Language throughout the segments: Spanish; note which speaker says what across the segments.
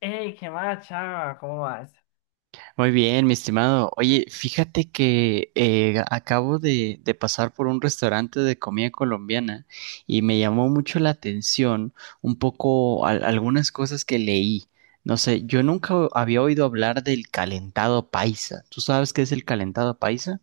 Speaker 1: ¡Ey, qué más, chava! ¿Cómo vas?
Speaker 2: Muy bien, mi estimado. Oye, fíjate que acabo de pasar por un restaurante de comida colombiana y me llamó mucho la atención un poco algunas cosas que leí. No sé, yo nunca había oído hablar del calentado paisa. ¿Tú sabes qué es el calentado paisa?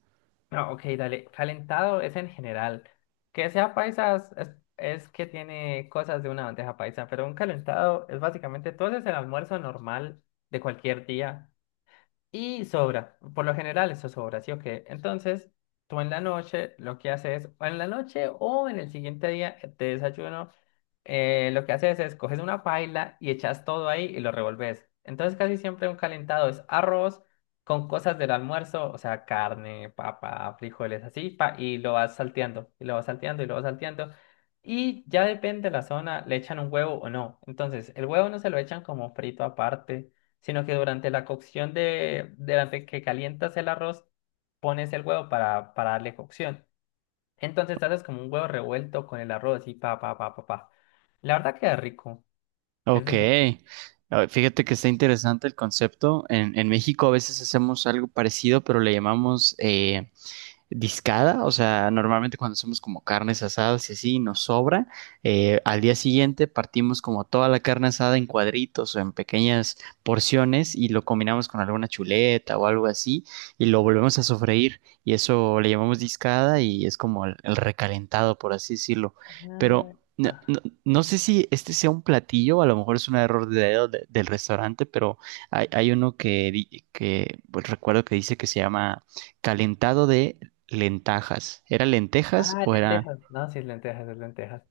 Speaker 1: No, ok, dale. Calentado es en general. Que sea paisas es que tiene cosas de una bandeja paisa, pero un calentado es básicamente todo es el almuerzo normal de cualquier día. Y sobra, por lo general eso sobra, ¿sí o qué? Entonces, tú en la noche lo que haces, o en la noche o en el siguiente día de desayuno, lo que haces es coges una paila y echas todo ahí y lo revolves. Entonces, casi siempre un calentado es arroz con cosas del almuerzo, o sea, carne, papa, frijoles, así, pa, y lo vas salteando, y lo vas salteando, y lo vas salteando. Y ya depende de la zona, le echan un huevo o no. Entonces, el huevo no se lo echan como frito aparte sino que durante la cocción de, durante que calientas el arroz, pones el huevo para darle cocción. Entonces haces como un huevo revuelto con el arroz y pa, pa, pa, pa, pa. La verdad queda rico, es
Speaker 2: Ok.
Speaker 1: decente.
Speaker 2: Ah, fíjate que está interesante el concepto. En México a veces hacemos algo parecido, pero le llamamos discada. O sea, normalmente cuando hacemos como carnes asadas y así nos sobra, al día siguiente partimos como toda la carne asada en cuadritos o en pequeñas porciones y lo combinamos con alguna chuleta o algo así y lo volvemos a sofreír, y eso le llamamos discada y es como el recalentado, por así decirlo. Pero
Speaker 1: Ah,
Speaker 2: no,
Speaker 1: pa-
Speaker 2: no sé si este sea un platillo, a lo mejor es un error de dedo del restaurante, pero hay uno que, que pues, recuerdo que dice que se llama calentado de Lentajas. ¿Era lentejas o era...?
Speaker 1: lentejas. No, sí, es lentejas, es lentejas.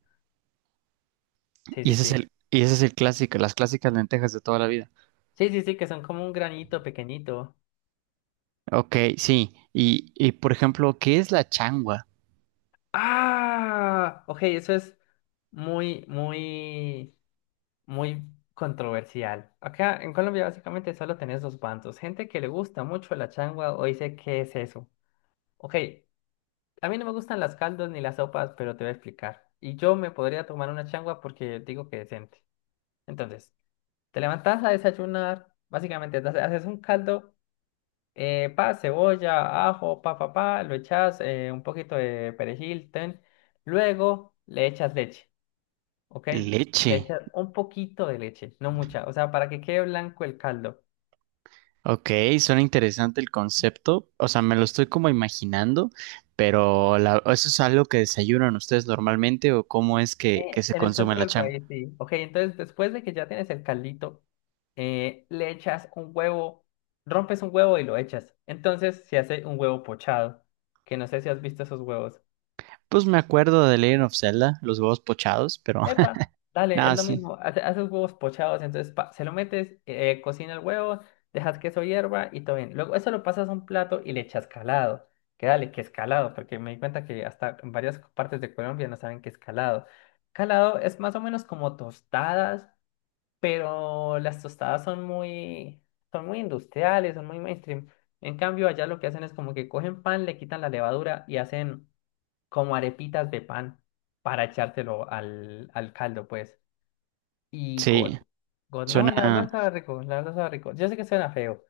Speaker 1: Sí,
Speaker 2: Y
Speaker 1: sí,
Speaker 2: ese es
Speaker 1: sí.
Speaker 2: el, y ese es el clásico, las clásicas lentejas de toda la vida.
Speaker 1: Sí, sí, sí, que son como un granito pequeñito.
Speaker 2: Ok, sí. Y por ejemplo, ¿qué es la changua?
Speaker 1: Ah, ok, eso es muy, muy... muy controversial. Acá en Colombia básicamente solo tenés dos bandos, gente que le gusta mucho la changua o dice, ¿qué es eso? Ok, a mí no me gustan las caldos ni las sopas, pero te voy a explicar. Y yo me podría tomar una changua porque digo que decente. Entonces, te levantás a desayunar, básicamente haces un caldo, pa, cebolla, ajo, pa, pa, pa, lo echas, un poquito de perejil, ten. Luego le echas leche. ¿Ok?
Speaker 2: Leche.
Speaker 1: Le echas un poquito de leche, no mucha, o sea, para que quede blanco el caldo.
Speaker 2: Ok, suena interesante el concepto. O sea, me lo estoy como imaginando, pero ¿eso es algo que desayunan ustedes normalmente o cómo es
Speaker 1: Sí,
Speaker 2: que se
Speaker 1: en el
Speaker 2: consume
Speaker 1: centro
Speaker 2: la
Speaker 1: del
Speaker 2: changua?
Speaker 1: país, sí. Ok, entonces después de que ya tienes el caldito, le echas un huevo, rompes un huevo y lo echas. Entonces se hace un huevo pochado, que no sé si has visto esos huevos.
Speaker 2: Pues me acuerdo de Legend of Zelda, los huevos pochados, pero
Speaker 1: Epa, dale, es
Speaker 2: nada,
Speaker 1: lo
Speaker 2: sí.
Speaker 1: mismo. Haces huevos pochados, entonces pa, se lo metes, cocina el huevo, dejas queso hierba y todo bien. Luego eso lo pasas a un plato y le echas calado. Que dale, que es calado, porque me di cuenta que hasta en varias partes de Colombia no saben qué es calado. Calado es más o menos como tostadas, pero las tostadas son muy industriales, son muy mainstream. En cambio, allá lo que hacen es como que cogen pan, le quitan la levadura y hacen como arepitas de pan para echártelo al, al caldo, pues. Y God.
Speaker 2: Sí,
Speaker 1: God, no, la verdad
Speaker 2: suena.
Speaker 1: estaba rico, la verdad estaba rico. Yo sé que suena feo.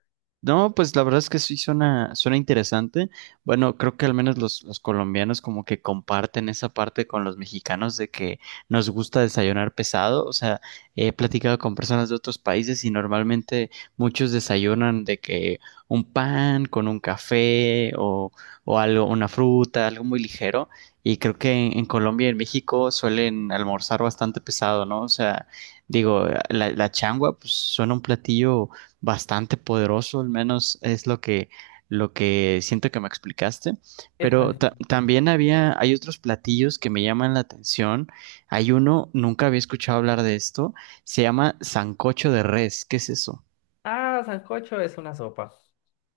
Speaker 2: No, pues la verdad es que sí suena, suena interesante. Bueno, creo que al menos los colombianos como que comparten esa parte con los mexicanos de que nos gusta desayunar pesado. O sea, he platicado con personas de otros países y normalmente muchos desayunan de que un pan con un café o algo, una fruta, algo muy ligero. Y creo que en Colombia y en México suelen almorzar bastante pesado, ¿no? O sea, digo, la changua pues suena un platillo bastante poderoso, al menos es lo que siento que me explicaste.
Speaker 1: Epa.
Speaker 2: Pero también había, hay otros platillos que me llaman la atención. Hay uno, nunca había escuchado hablar de esto, se llama sancocho de res. ¿Qué es eso?
Speaker 1: Ah, sancocho es una sopa.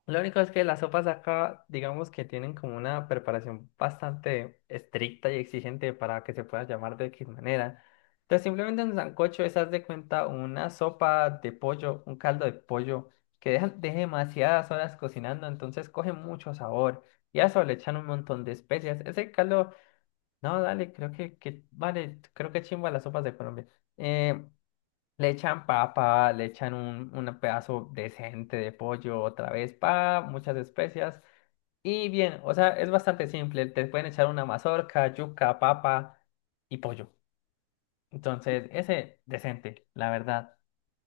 Speaker 1: Lo único es que las sopas de acá, digamos que tienen como una preparación bastante estricta y exigente para que se pueda llamar de X manera. Entonces, simplemente un sancocho es, haz de cuenta, una sopa de pollo, un caldo de pollo que deja, deja demasiadas horas cocinando, entonces coge mucho sabor. Y a eso le echan un montón de especias. Ese caldo, no, dale, creo que vale, creo que chimba las sopas de Colombia. Eh, le echan papa, un pedazo decente de pollo, otra vez pa, muchas especias. Y bien, o sea, es bastante simple. Te pueden echar una mazorca, yuca, papa y pollo. Entonces, ese decente, la verdad.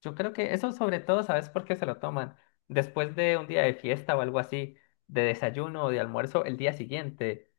Speaker 1: Yo creo que eso sobre todo, ¿sabes por qué se lo toman? Después de un día de fiesta o algo así, de desayuno o de almuerzo, el día siguiente.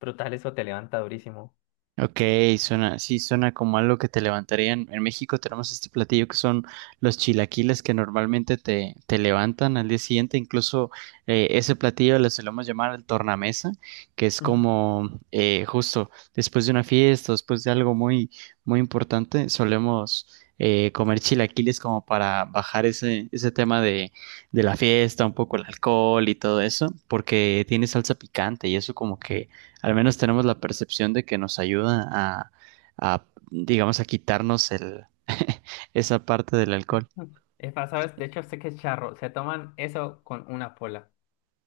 Speaker 1: Brutal, eso te levanta durísimo.
Speaker 2: Ok, suena, sí, suena como algo que te levantarían. En México tenemos este platillo que son los chilaquiles que normalmente te, te levantan al día siguiente. Incluso ese platillo le solemos llamar el tornamesa, que es
Speaker 1: Ujú.
Speaker 2: como justo después de una fiesta, después de algo muy, muy importante, solemos comer chilaquiles como para bajar ese, ese tema de la fiesta, un poco el alcohol y todo eso, porque tiene salsa picante y eso como que al menos tenemos la percepción de que nos ayuda a, digamos, a quitarnos el, esa parte del alcohol.
Speaker 1: Es más, ¿sabes? De hecho, sé que es charro. Se toman eso con una pola.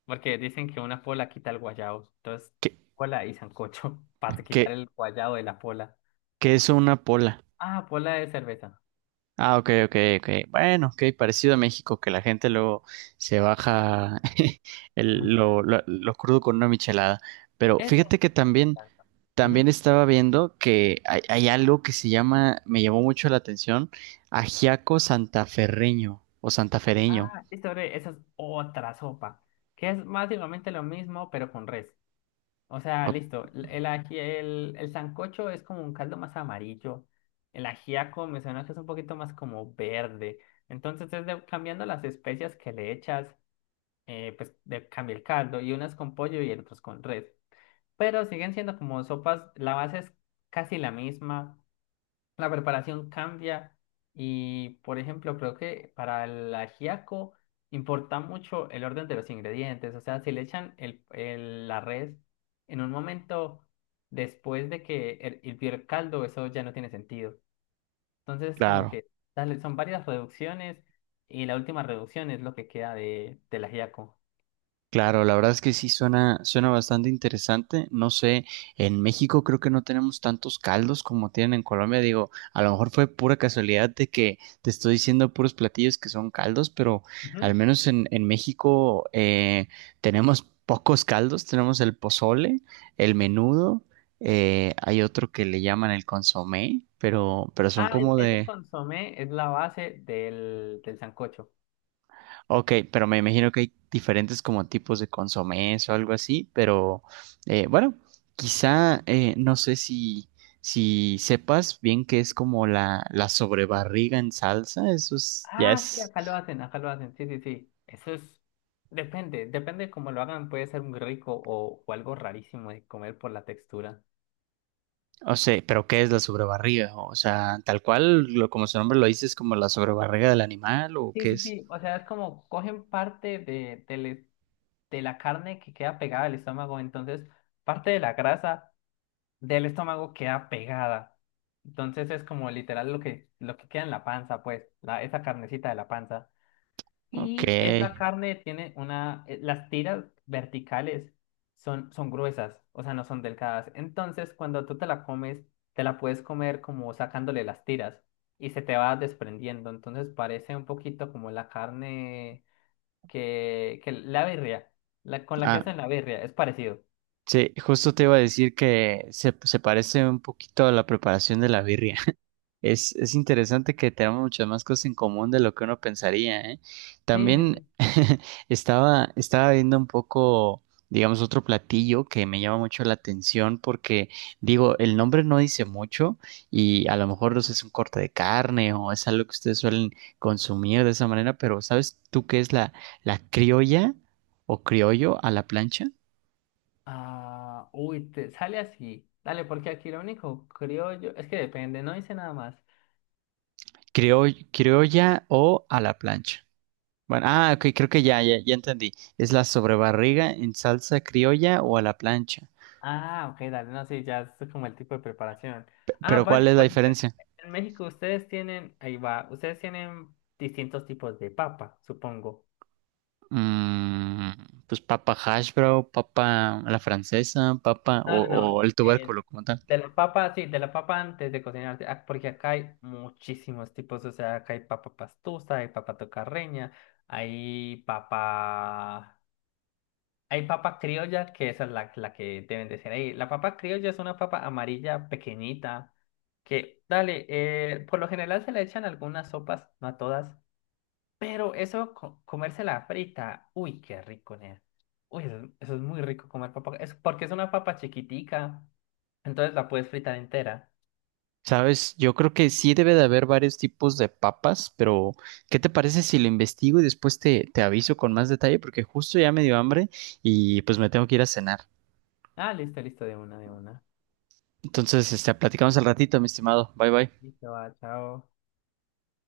Speaker 1: Porque dicen que una pola quita el guayabo. Entonces,
Speaker 2: ¿Qué,
Speaker 1: pola y sancocho para quitar
Speaker 2: qué,
Speaker 1: el guayabo de la pola.
Speaker 2: qué es una pola?
Speaker 1: Ah, pola de cerveza.
Speaker 2: Ah, ok, ok, ok. Bueno, ok, parecido a México, que la gente luego se baja
Speaker 1: Ujú.
Speaker 2: lo, lo crudo con una michelada. Pero
Speaker 1: Eso.
Speaker 2: fíjate que también,
Speaker 1: Exacto.
Speaker 2: también
Speaker 1: Ujú.
Speaker 2: estaba viendo que hay algo que se llama, me llamó mucho la atención, ajiaco santaferreño o santafereño.
Speaker 1: Ah, listo, bre, esa es otra sopa. Que es básicamente lo mismo, pero con res. O sea,
Speaker 2: O-
Speaker 1: listo. El sancocho es como un caldo más amarillo. El ajiaco me suena que es un poquito más como verde. Entonces, cambiando las especias que le echas, pues de, cambia el caldo. Y unas con pollo y otras con res. Pero siguen siendo como sopas, la base es casi la misma, la preparación cambia y, por ejemplo, creo que para el ajiaco importa mucho el orden de los ingredientes, o sea, si le echan la res en un momento después de que hirvió el caldo, eso ya no tiene sentido. Entonces, como
Speaker 2: Claro.
Speaker 1: que dale, son varias reducciones y la última reducción es lo que queda de, del ajiaco.
Speaker 2: Claro, la verdad es que sí suena, suena bastante interesante. No sé, en México creo que no tenemos tantos caldos como tienen en Colombia. Digo, a lo mejor fue pura casualidad de que te estoy diciendo puros platillos que son caldos, pero al
Speaker 1: Ujú.
Speaker 2: menos en México tenemos pocos caldos. Tenemos el pozole, el menudo, hay otro que le llaman el consomé, pero son como
Speaker 1: Ese
Speaker 2: de...
Speaker 1: consomé es la base del, del sancocho.
Speaker 2: Ok, pero me imagino que hay diferentes como tipos de consomés o algo así, pero bueno, quizá no sé si, si sepas bien que es como la sobrebarriga en salsa, eso es, ya
Speaker 1: Ah, sí,
Speaker 2: es,
Speaker 1: acá lo hacen, sí, sí, sí. Eso es, depende, depende cómo lo hagan, puede ser muy rico o algo rarísimo de comer por la textura.
Speaker 2: o sea, pero ¿qué es la sobrebarriga? O sea, tal cual, lo, como su nombre lo dice, es como la sobrebarriga del animal o
Speaker 1: Sí,
Speaker 2: qué
Speaker 1: sí,
Speaker 2: es.
Speaker 1: sí, o sea, es como cogen parte de, de la carne que queda pegada al estómago, entonces parte de la grasa del estómago queda pegada. Entonces es como literal lo que queda en la panza, pues, la, esa carnecita de la panza.
Speaker 2: Ok,
Speaker 1: Y es la carne, tiene una, las tiras verticales son, son gruesas, o sea, no son delgadas. Entonces, cuando tú te la comes, te la puedes comer como sacándole las tiras y se te va desprendiendo. Entonces, parece un poquito como la carne que la birria, la, con la que
Speaker 2: ah,
Speaker 1: hacen la birria, es parecido.
Speaker 2: sí, justo te iba a decir que se parece un poquito a la preparación de la birria. Es interesante que tenemos muchas más cosas en común de lo que uno pensaría, ¿eh?
Speaker 1: Sí, sí,
Speaker 2: También
Speaker 1: sí.
Speaker 2: estaba, estaba viendo un poco, digamos, otro platillo que me llama mucho la atención porque, digo, el nombre no dice mucho y a lo mejor no sé, es un corte de carne o es algo que ustedes suelen consumir de esa manera, pero ¿sabes tú qué es la criolla o criollo a la plancha?
Speaker 1: Ah, uy, te sale así. Dale, porque aquí lo único criollo es que depende, no dice nada más.
Speaker 2: Criolla o a la plancha. Bueno, ah, ok, creo que ya, ya, ya entendí. ¿Es la sobrebarriga en salsa criolla o a la plancha?
Speaker 1: Ah, ok, dale, no, sí, ya es como el tipo de preparación. Ah,
Speaker 2: Pero ¿cuál
Speaker 1: vale,
Speaker 2: es la
Speaker 1: por ejemplo,
Speaker 2: diferencia?
Speaker 1: en México ustedes tienen, ahí va, ustedes tienen distintos tipos de papa, supongo.
Speaker 2: Mm, pues papa hash brown, papa a la francesa, papa
Speaker 1: No, no, no,
Speaker 2: o el
Speaker 1: eh,
Speaker 2: tubérculo como tal.
Speaker 1: de la papa, sí, de la papa antes de cocinarse, ah, porque acá hay muchísimos tipos, o sea, acá hay papa pastusa, hay papa tocarreña, hay papa... Hay papa criolla, que esa es la, la que deben de ser ahí. La papa criolla es una papa amarilla pequeñita que, dale, por lo general se le echan algunas sopas, no a todas, pero eso, comérsela frita, uy, qué rico, nea. Uy, eso es muy rico comer papa, es porque es una papa chiquitica, entonces la puedes fritar entera.
Speaker 2: Sabes, yo creo que sí debe de haber varios tipos de papas, pero ¿qué te parece si lo investigo y después te, te aviso con más detalle? Porque justo ya me dio hambre y pues me tengo que ir a cenar.
Speaker 1: Ah, listo, listo, de una, de una.
Speaker 2: Entonces, este, platicamos al ratito, mi estimado. Bye bye.
Speaker 1: Listo, va, chao.